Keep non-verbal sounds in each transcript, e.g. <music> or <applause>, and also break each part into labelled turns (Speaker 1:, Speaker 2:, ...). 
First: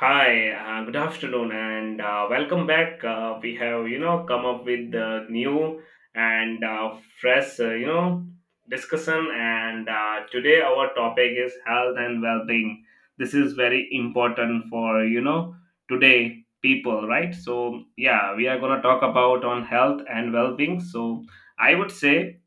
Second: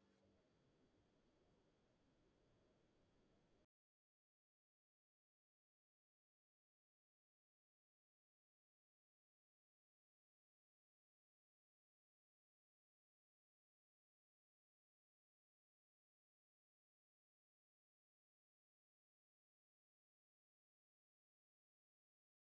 Speaker 1: Hi, good afternoon, and welcome back. We have, come up with new and fresh, discussion. And Today our topic is health and well-being. This is very important for, today people, right? So yeah, we are gonna talk about on health and well-being. So I would say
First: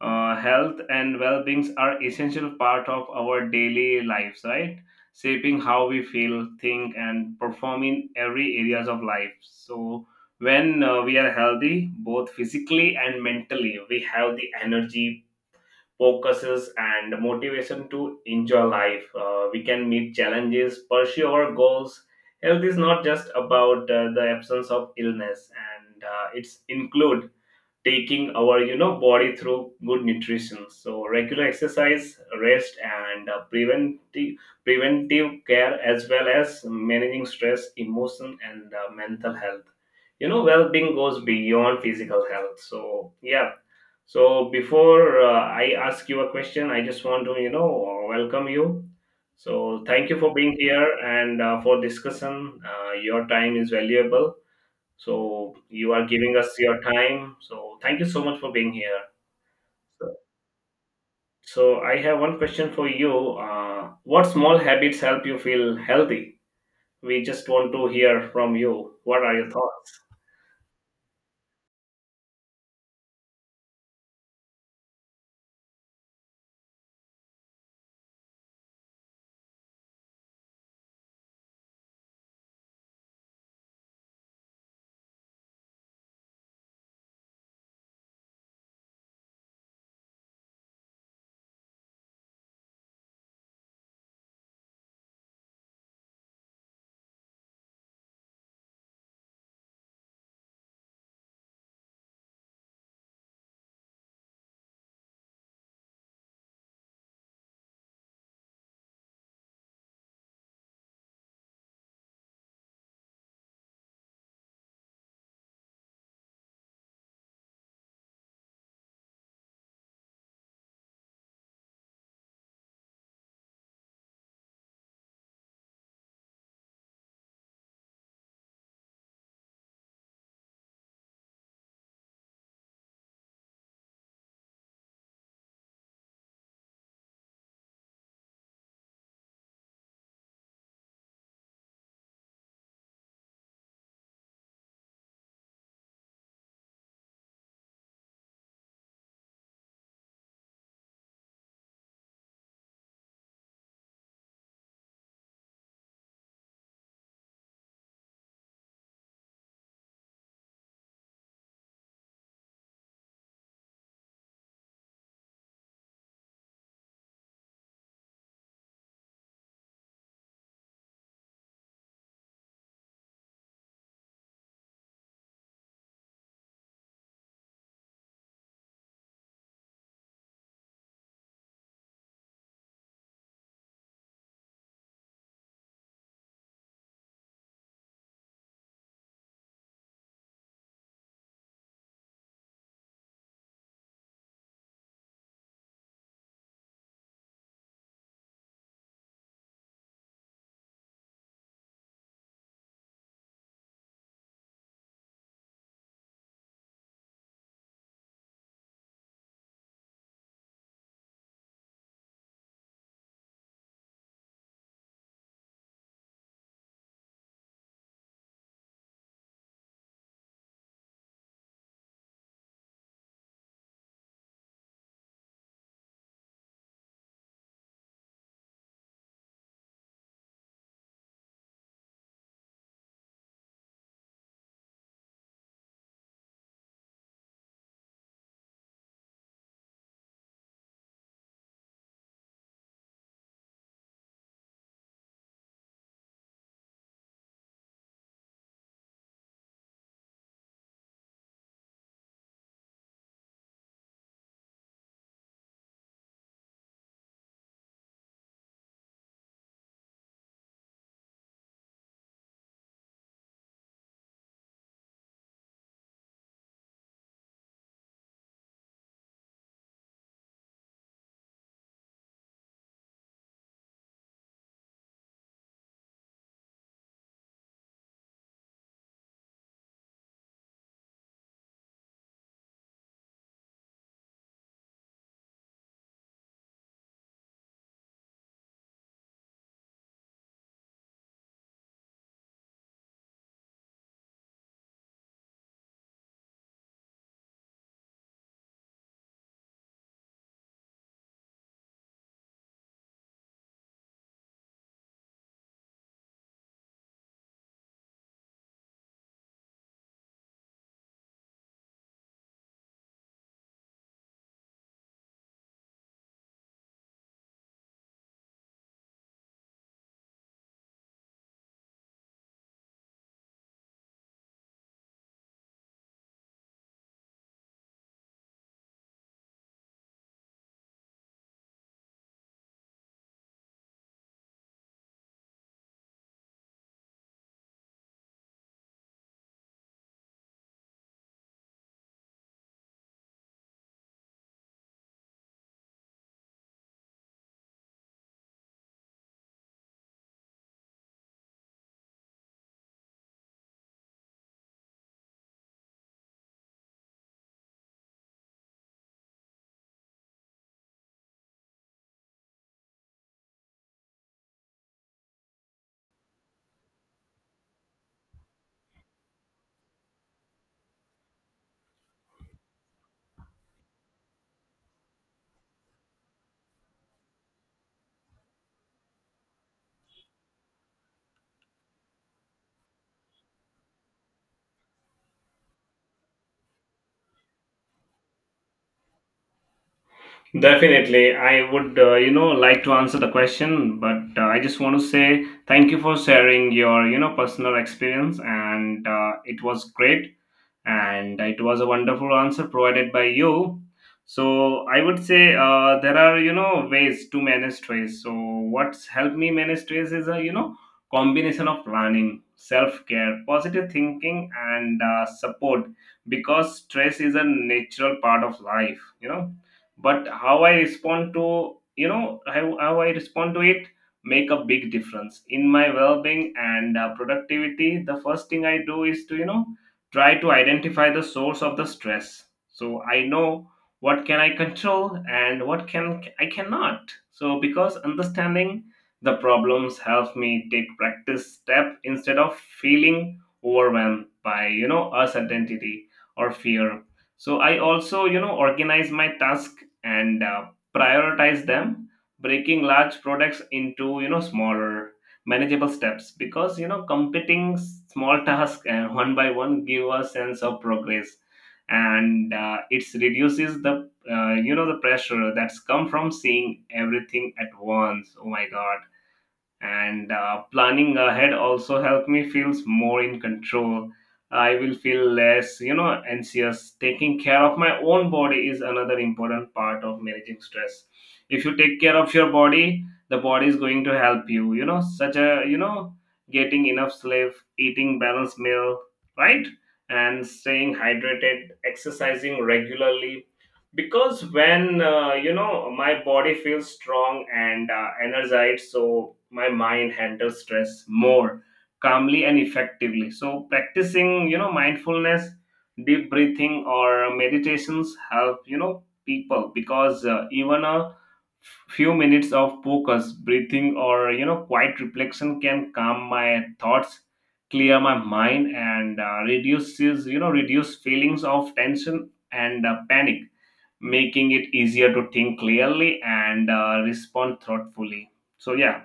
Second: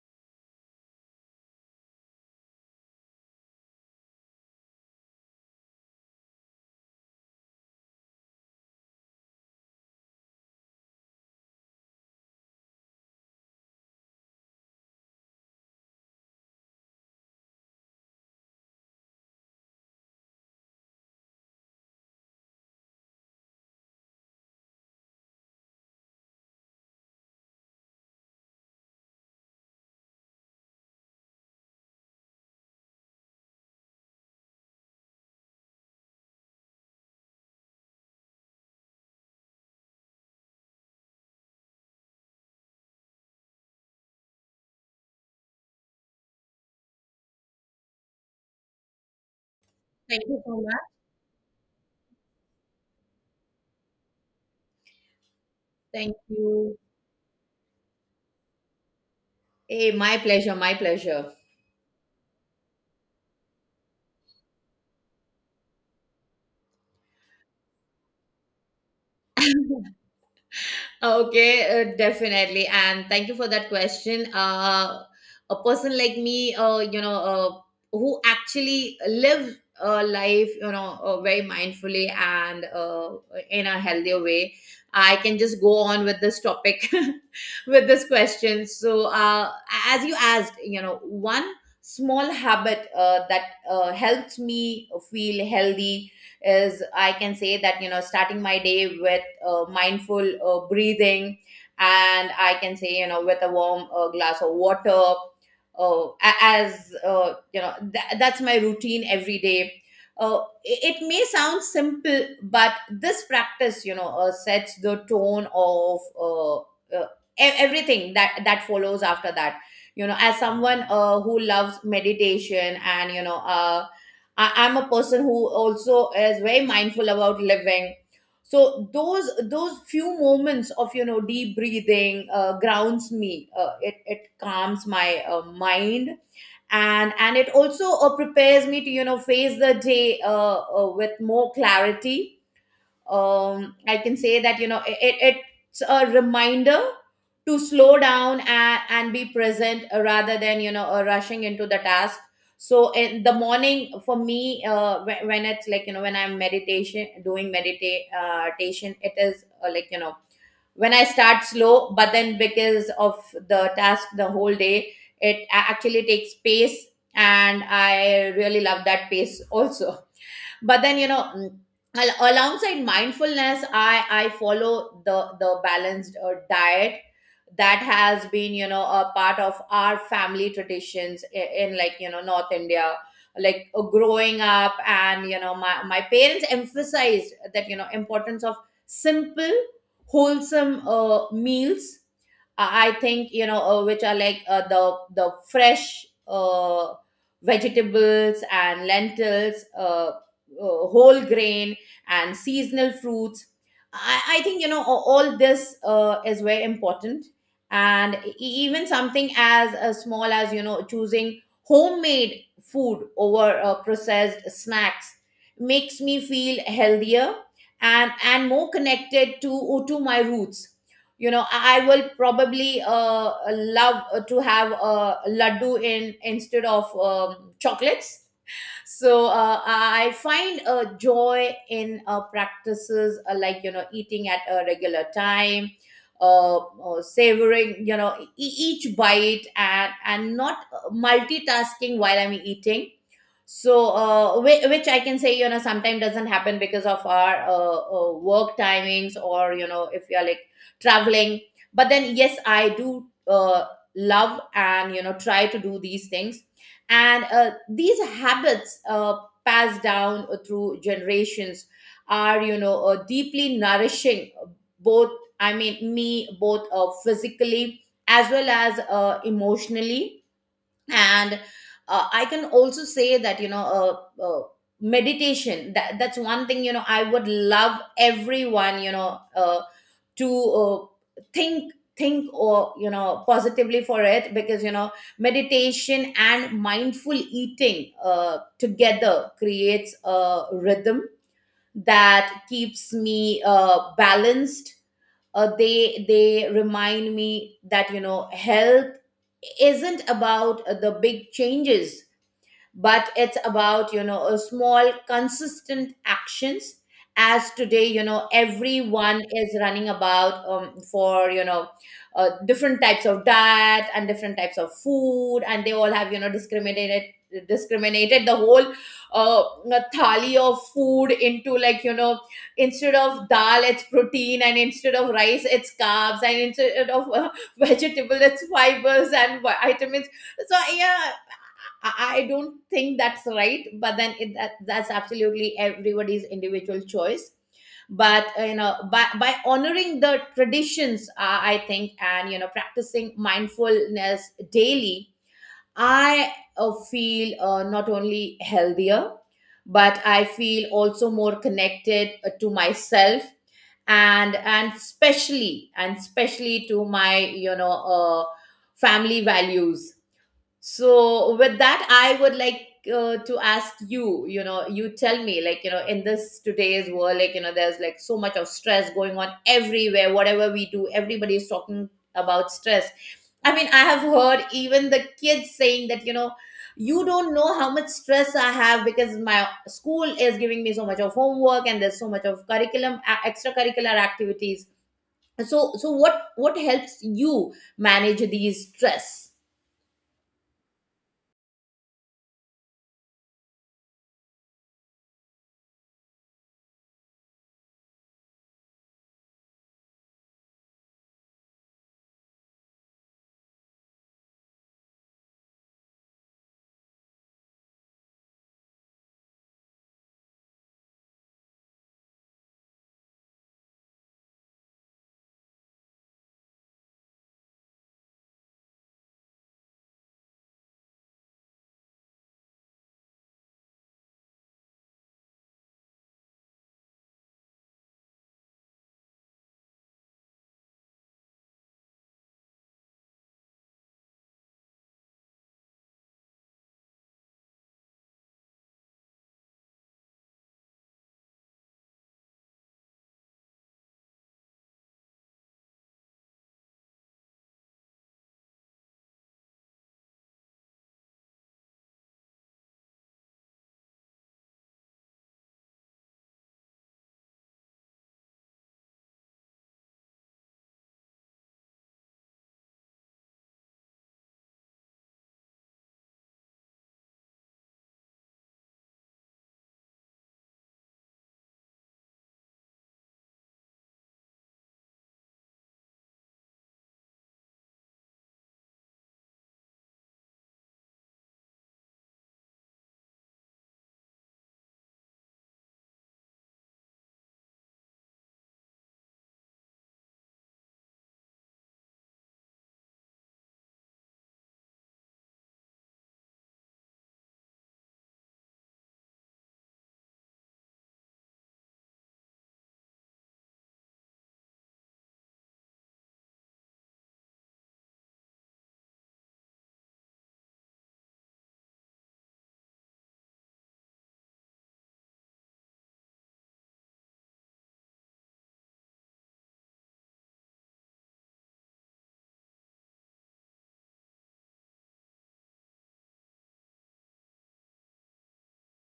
Speaker 1: health and well being are essential part of our daily lives, right, shaping how we feel, think and perform in every areas of life. So when we are healthy both physically and mentally, we have the energy, focuses and motivation to enjoy life. We can meet challenges, pursue our goals. Health is not just about the absence of illness, and it's include taking our body through good nutrition, so regular exercise, rest and preventive care, as well as managing stress, emotion and mental health. Well-being goes beyond physical health, so yeah. So before I ask you a question, I just want to welcome you. So thank you
Speaker 2: Thank
Speaker 1: for
Speaker 2: you
Speaker 1: being
Speaker 2: so
Speaker 1: here
Speaker 2: much.
Speaker 1: and for discussion. Your time is valuable, so you are
Speaker 2: Thank
Speaker 1: giving us
Speaker 2: you.
Speaker 1: your time. So thank you so much for being here.
Speaker 2: Hey,
Speaker 1: So
Speaker 2: my pleasure, my pleasure.
Speaker 1: I have one question for you. What small habits help you feel healthy? We just want to hear from you. What are your
Speaker 2: <laughs>
Speaker 1: thoughts?
Speaker 2: Okay, definitely. And thank you for that question. A person like me, who actually live a life, very mindfully and in a healthier way, I can just go on with this topic, <laughs> with this question. So, as you asked, you know, one small habit that helps me feel healthy is I can say that, you know, starting my day with mindful breathing, and I can say, you know, with a warm glass of water. A- as You know, that's my routine every day. It may sound simple, but this practice, you know, sets the tone of uh, everything that follows after that. You know, as someone who loves meditation and you know, I'm a person who also is very mindful about living, so those few moments of you know deep breathing grounds me, it calms my mind, and it also prepares me to you know face the day with more clarity. I can say that you know it's a reminder to slow down and be present rather than rushing into the task. So in the morning for me, when it's like you know when I'm meditation doing meditate meditation, it is like you know when I start slow, but then because of the task the whole day, it actually takes pace, and I really love that pace also. But then you know, alongside mindfulness, I follow the balanced diet that has been you know a part of our family traditions in like you know North India, like growing up, and you know my parents emphasized that you know importance of simple, wholesome meals. I think you know which are like the fresh vegetables and lentils, whole grain and seasonal fruits. I think you know all this is very important, and even something as small as you know choosing homemade food over processed snacks makes me feel healthier and more connected to my roots. You know I will probably love to have a laddu in instead of chocolates. So I find a joy in practices like you know eating at a regular time, savoring you know each bite and not multitasking while I'm eating. So which I can say you know sometimes doesn't happen because of our work timings, or you know if you're like traveling. But then yes I do love and you know try to do these things. And these habits passed down through generations are you know deeply nourishing both, I mean me, both physically as well as emotionally. And I can also say that meditation, that's one thing you know I would love everyone to think think, or you know positively for it, because you know meditation and mindful eating together creates a rhythm that keeps me balanced. They remind me that you know health isn't about the big changes, but it's about you know a small consistent actions. As today you know everyone is running about for you know different types of diet and different types of food, and they all have you know discriminated the whole uh, thali of food into like you know instead of dal it's protein, and instead of rice it's carbs, and instead of <laughs> vegetable it's fibers and vitamins. So yeah, I don't think that's right, but then that's absolutely everybody's individual choice. But you know, by honoring the traditions, I think, and you know, practicing mindfulness daily, I feel not only healthier, but I feel also more connected to myself, and and especially to my you know family values. So with that I would like to ask you, you know, you tell me like you know in this today's world, like you know there's like so much of stress going on everywhere, whatever we do everybody is talking about stress. I mean I have heard even the kids saying that you know you don't know how much stress I have because my school is giving me so much of homework, and there's so much of curriculum extracurricular activities. So what helps you manage these stress?
Speaker 1: Definitely, I would, like to answer the question, but I just want to say thank you for sharing your, personal experience, and it was great and it was a wonderful answer provided by you. So I would say there are ways to manage stress. So what's helped me manage stress is a combination of planning, self care, positive thinking, and support, because stress is a natural part of life. But how I respond to, how I respond to it make a big difference in my well-being and productivity. The first thing I do is to try to identify the source of the stress, so I know what can I control and what can I cannot. So because understanding the problems helps me take practice step instead of feeling overwhelmed by uncertainty or fear. So I also organize my task and prioritize them, breaking large products into smaller manageable steps, because completing small tasks one by one give a sense of progress, and it reduces the, the pressure that's come from seeing everything at once. Oh my god. And planning ahead also help me feels more in control. I will feel less, anxious. Taking care of my own body is another important part of managing stress. If you take care of your body, the body is going to help you you know such a, getting enough sleep, eating balanced meal, right, and staying hydrated, exercising regularly, because when my body feels strong and energized, so my mind handles stress more calmly and effectively. So practicing mindfulness, deep breathing or meditations help people, because even a few minutes of focus breathing or quiet reflection can calm my thoughts, clear my mind and reduces you know reduce feelings of tension and panic, making it easier to think clearly and respond thoughtfully. So yeah,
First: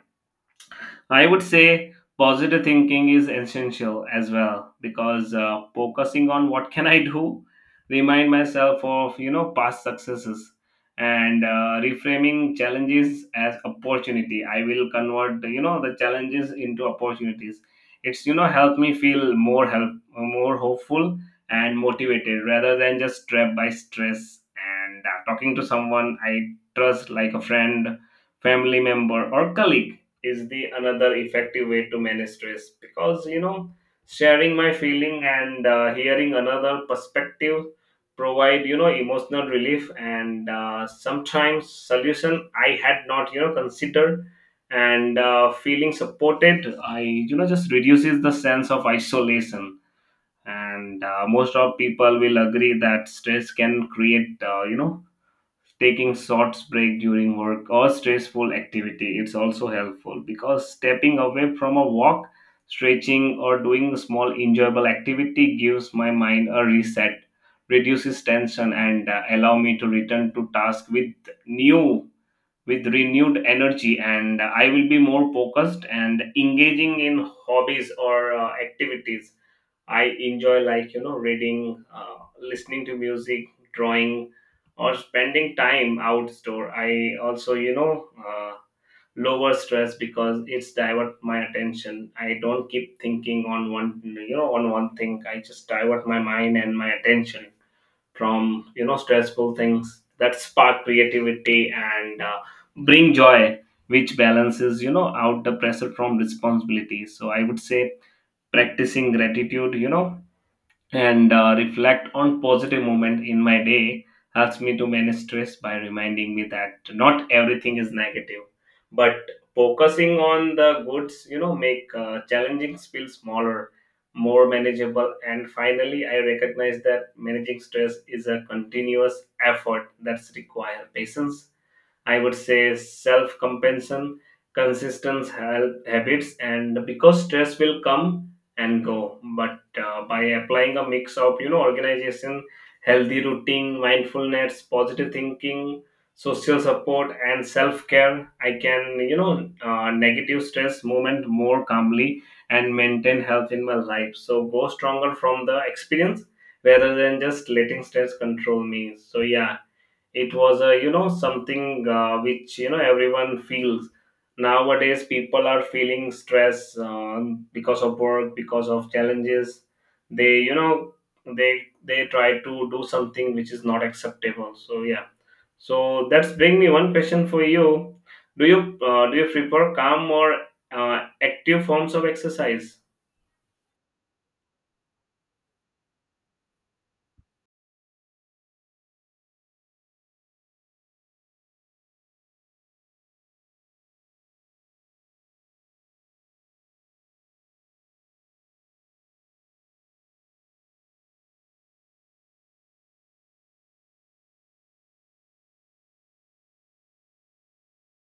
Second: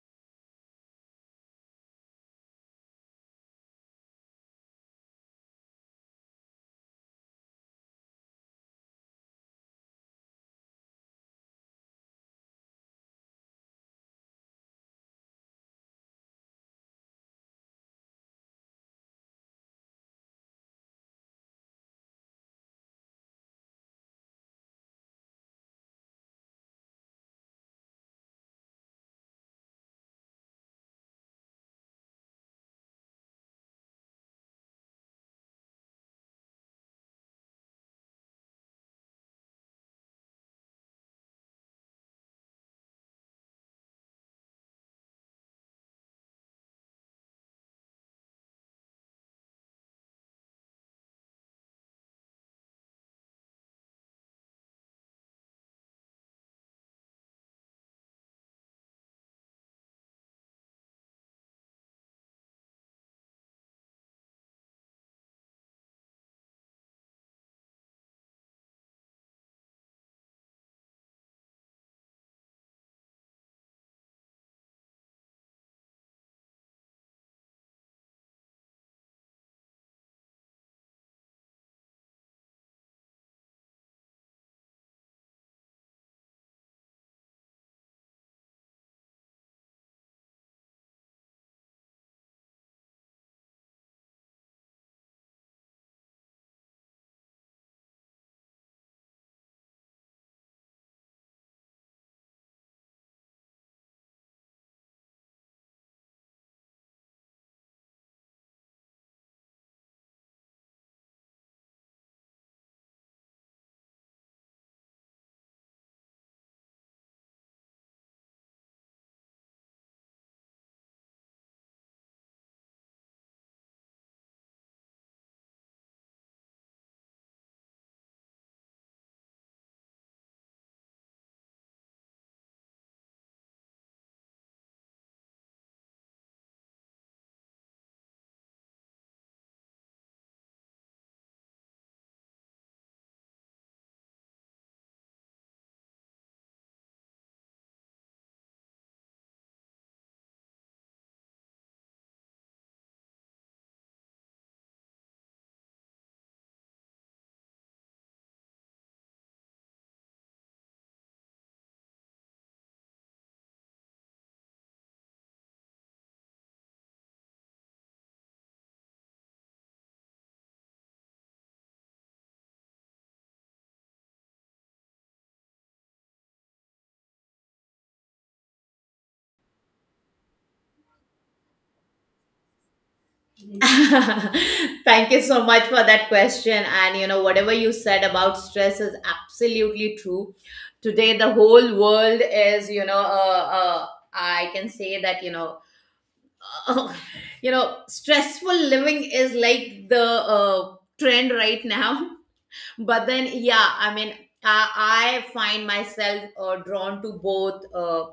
Speaker 1: I would say positive thinking is essential as well, because focusing on what can I do, remind myself of past successes, and reframing challenges as opportunity. I will convert the challenges into opportunities. It's help me feel more, help more hopeful and motivated rather than just trapped by stress. And talking to someone I trust, like a friend, family member, or colleague is the another effective way to manage stress, because sharing my feeling and hearing another perspective provide emotional relief, and sometimes solution I had not considered. And feeling supported, I, just reduces the sense of isolation. And most of people will agree that stress can create taking short break during work or stressful activity. It's also helpful because stepping away from a walk, stretching or doing a small enjoyable activity gives my mind a reset, reduces tension and allow me to return to task with new with renewed energy, and I will be more focused and engaging in hobbies or activities I enjoy, like reading, listening to music, drawing, or spending time outdoor. I also lower stress because it's divert my attention. I don't keep thinking on one you know on one thing. I just divert my mind and my attention from stressful things that spark creativity and bring joy, which balances out the pressure from responsibility. So I would say practicing gratitude, and reflect on positive moment in my day helps me to manage stress by reminding me that not everything is negative, but focusing on the goods, make challenging feel smaller, more manageable. And finally, I recognize that managing stress is a continuous effort that's require patience. I would say self compensation, consistent health habits, and because stress will come and go. But by applying a mix of organization, healthy routine, mindfulness, positive thinking, social support, and self care, I can negative stress movement more calmly and maintain health in my life, so go stronger from the experience rather than just letting stress control me. So yeah, it was a, something which everyone feels nowadays. People are feeling stress because of work, because of challenges. They, they try to do something which is not acceptable, so yeah. So that's bring me one question for you. do you do you prefer calm or active forms of exercise?
Speaker 2: <laughs> Thank you so much for that question. And you know, whatever you said about stress is absolutely true. Today, the whole world is, you know, I can say that, you know, <laughs> you know, stressful living is like the trend right now. But then yeah I mean I find myself drawn to both uh,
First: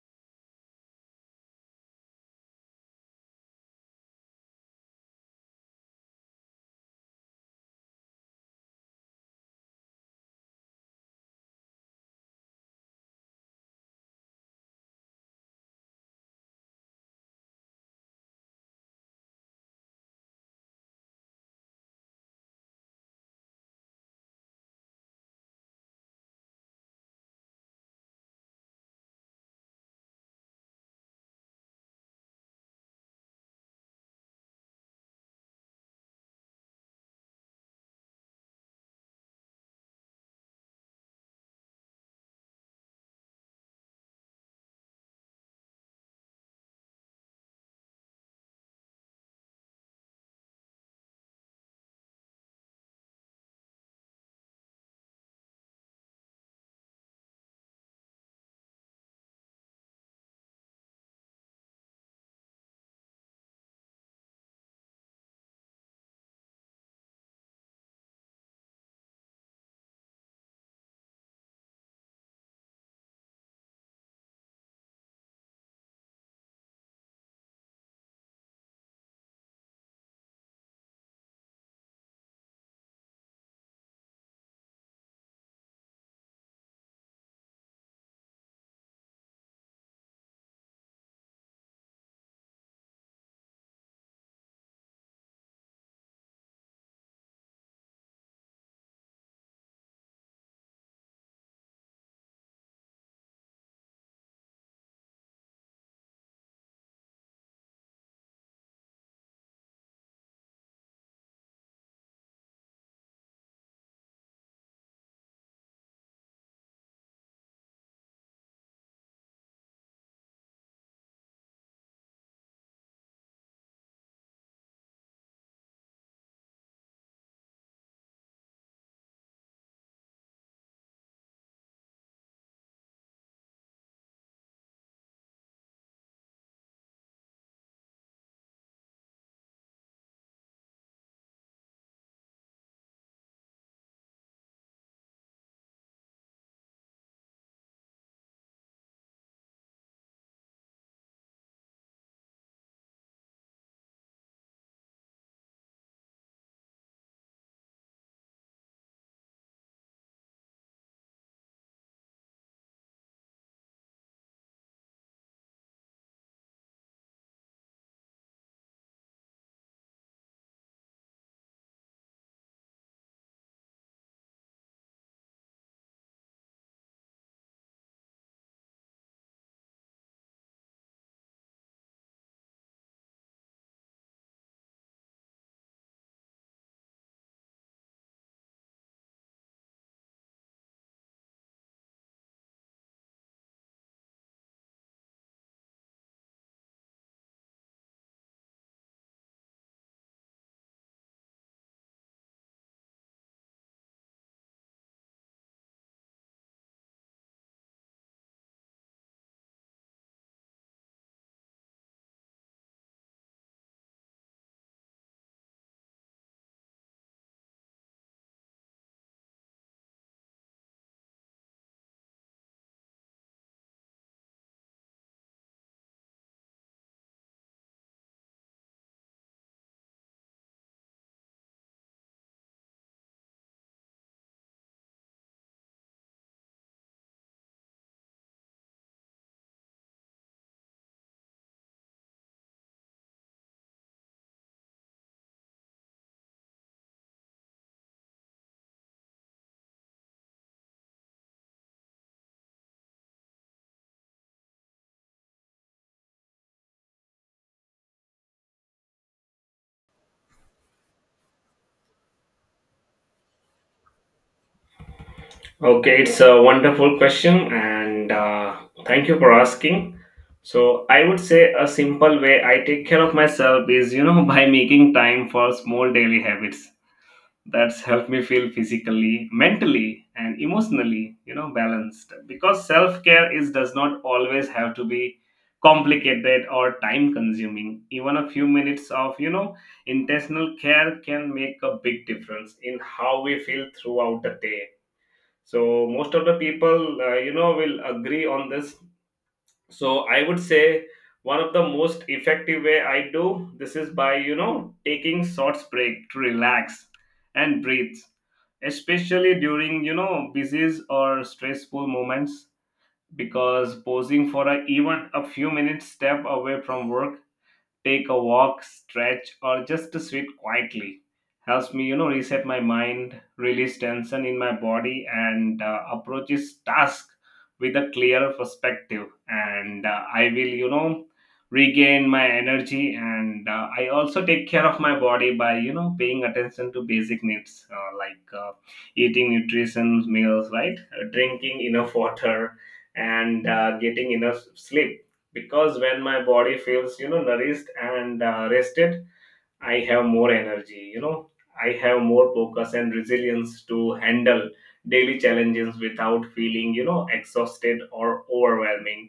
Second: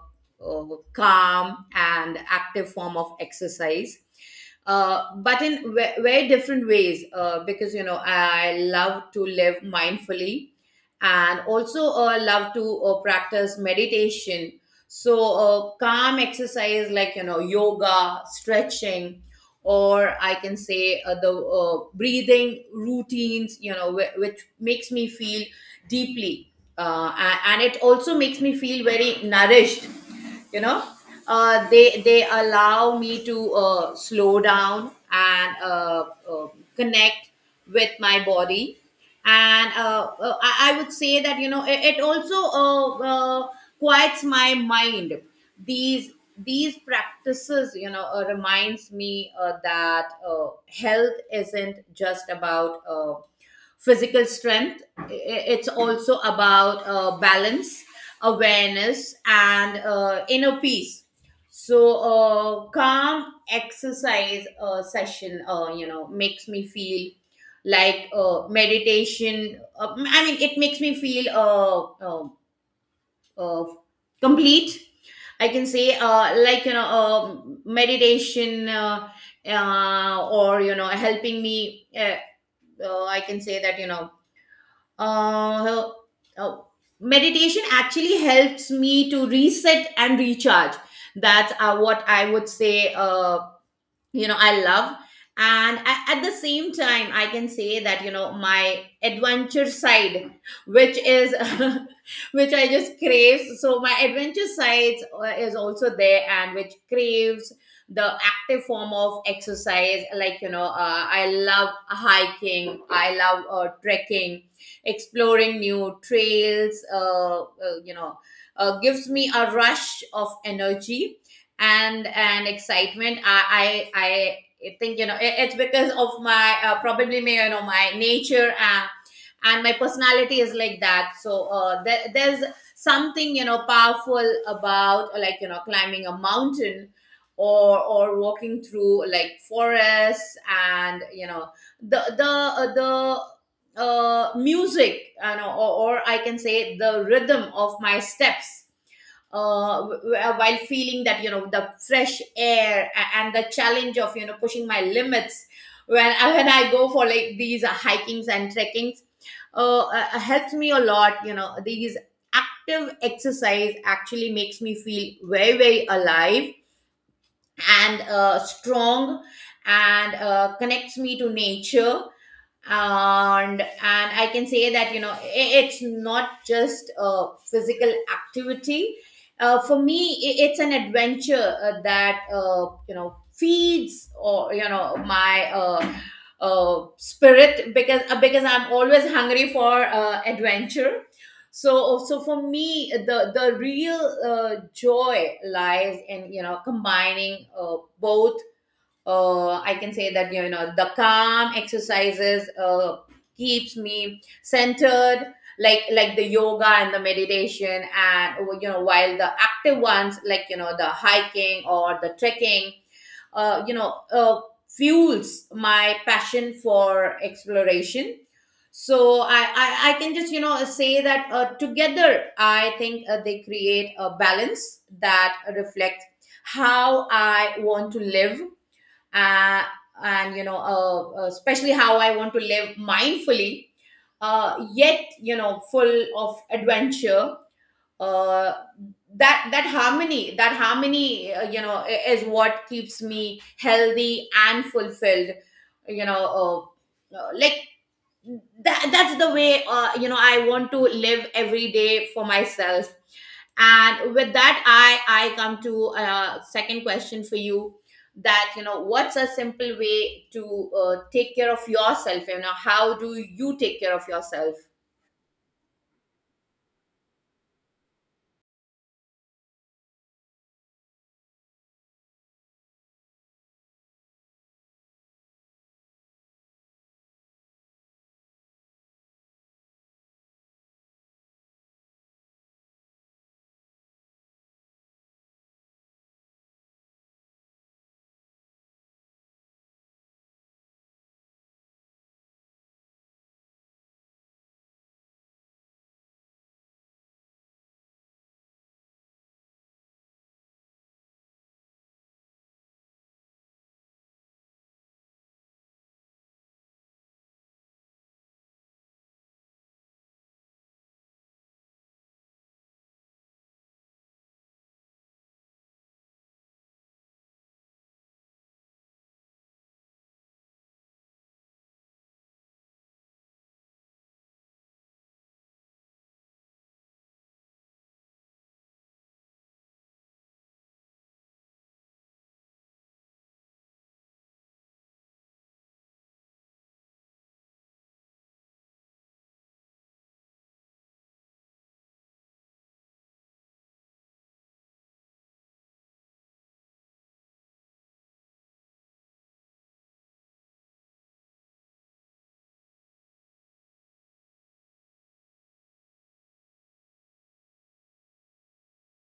Speaker 2: uh, calm and active form of exercise, but in very different ways, because you know I love to live mindfully and also love to practice meditation. So calm exercise like you know yoga, stretching, or I can say the breathing routines, you know, which makes me feel deeply, uh, and it also makes me feel very nourished, you know. They allow me to slow down and uh, connect with my body, and I would say that you know it also quiets my mind. these these practices you know reminds me that health isn't just about physical strength. It's also about balance, awareness, and inner peace. So, calm exercise session, you know, makes me feel like meditation. I mean, it makes me feel uh, complete. I can say, like you know, meditation, or you know, helping me. I can say that you know, uh, uh, meditation actually helps me to reset and recharge. That's what I would say. You know I love. And at the same time I can say that you know my adventure side, which is <laughs> which I just craves, so my adventure side is also there, and which craves the active form of exercise like you know. I love hiking, I love trekking, exploring new trails. You know gives me a rush of energy and excitement. I think you know it's because of my probably may you know my nature and my personality is like that. So there's something you know powerful about like you know climbing a mountain or walking through like forests, and you know the music you know, or I can say the rhythm of my steps, while feeling that you know the fresh air and the challenge of you know pushing my limits when <laughs> when I go for like these hikings and trekkings, helps me a lot. You know these active exercise actually makes me feel very very alive and strong and connects me to nature. And I can say that you know it's not just a physical activity for me. It's an adventure that you know feeds or you know my spirit, because I'm always hungry for adventure. So for me the real joy lies in you know combining both. I can say that you know the calm exercises keeps me centered, like the yoga and the meditation, and you know while the active ones like you know the hiking or the trekking, uh, you know uh, fuels my passion for exploration. So I can just you know say that together I think they create a balance that reflects how I want to live, uh, and you know especially how I want to live mindfully, yet you know full of adventure. uh, that harmony, you know is what keeps me healthy and fulfilled, you know. uh, uh, like that's the way you know I want to live every day for myself. And with that I come to a second question for you, that you know what's a simple way to take care of yourself? You know, how do you take care of yourself?
Speaker 1: Okay, it's a wonderful question, and thank you for asking. So, I would say a simple way I take care of myself is, <laughs> by making time for small daily habits that's help me feel physically, mentally, and emotionally, balanced. Because self care is does not always have to be complicated or time consuming. Even a few minutes of, intentional care can make a big difference in how we feel throughout the day. So most of the people, will agree on this. So I would say one of the most effective way I do this is by taking short break to relax and breathe, especially during busy or stressful moments. Because pausing for a, even a few minutes, step away from work, take a walk, stretch, or just to sit quietly, helps me, reset my mind, release tension in my body, and approaches task with a clear perspective. And I will, regain my energy. And I also take care of my body by, paying attention to basic needs like eating nutrition meals, right, drinking enough water, and getting enough sleep, because when my body feels nourished and rested, I have more energy, I have more focus and resilience to handle daily challenges without feeling exhausted or overwhelming.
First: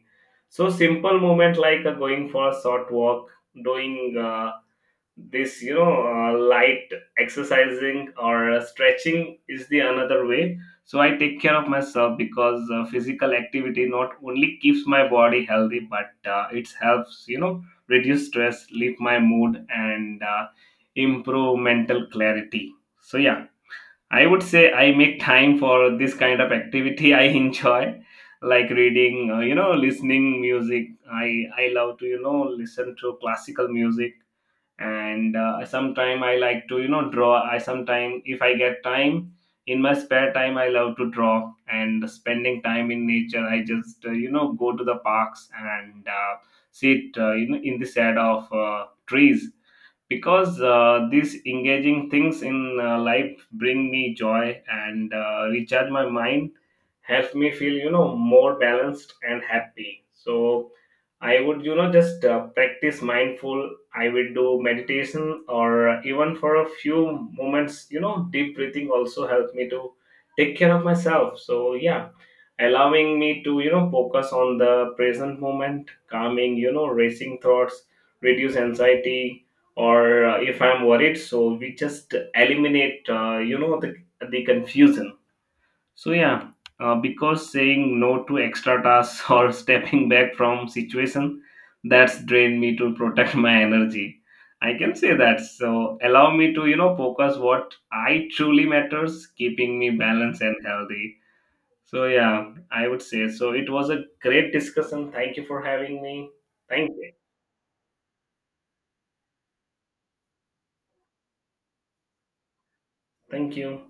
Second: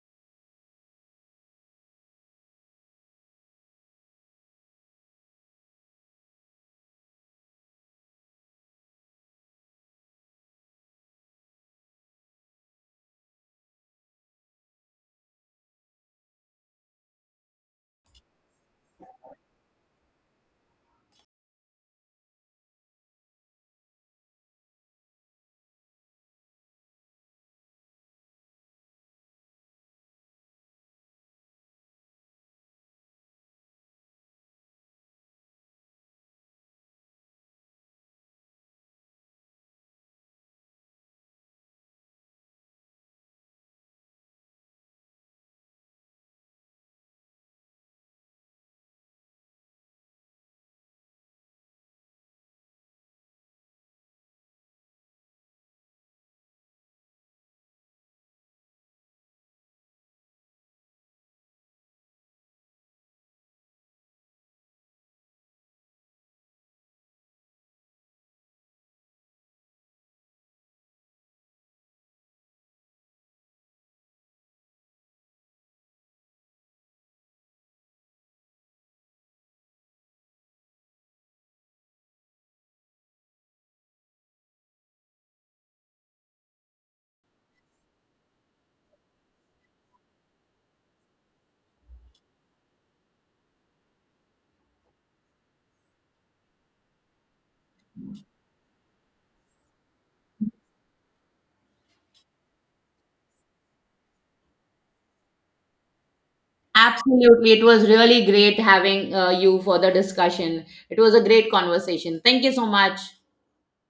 Speaker 1: So simple moment like going for a short walk, doing this light exercising or stretching is the another way. So I take care of myself, because physical activity not only keeps my body healthy, but it helps reduce stress, lift my mood and improve mental clarity. So yeah, I would say I make time for this kind of activity <laughs> I enjoy, like reading, listening music. I love to listen to classical music, and sometime I like to draw. I sometime, if I get time in my spare time, I love to draw and spending time in nature. I just go to the parks and sit in the shade of trees, because these engaging things in life bring me joy and recharge my mind, help me feel more balanced and happy. So I would just practice mindful. I will do meditation, or even for a few moments, deep breathing also helps me to take care of myself. So yeah, allowing me to focus on the present moment, calming racing thoughts, reduce anxiety, or if I'm worried, so we just eliminate the, confusion. So yeah, because saying no to extra tasks <laughs> or stepping back from situation that's drained me to protect <laughs> my energy, I can say that. So allow me to focus what I truly matters, keeping me balanced and healthy. So yeah, I would say, so it was a great discussion. Thank you for having me. Thank you.
Speaker 2: Absolutely, it was really great having you for the discussion. It was a great conversation, thank you so much.
Speaker 1: Thank you.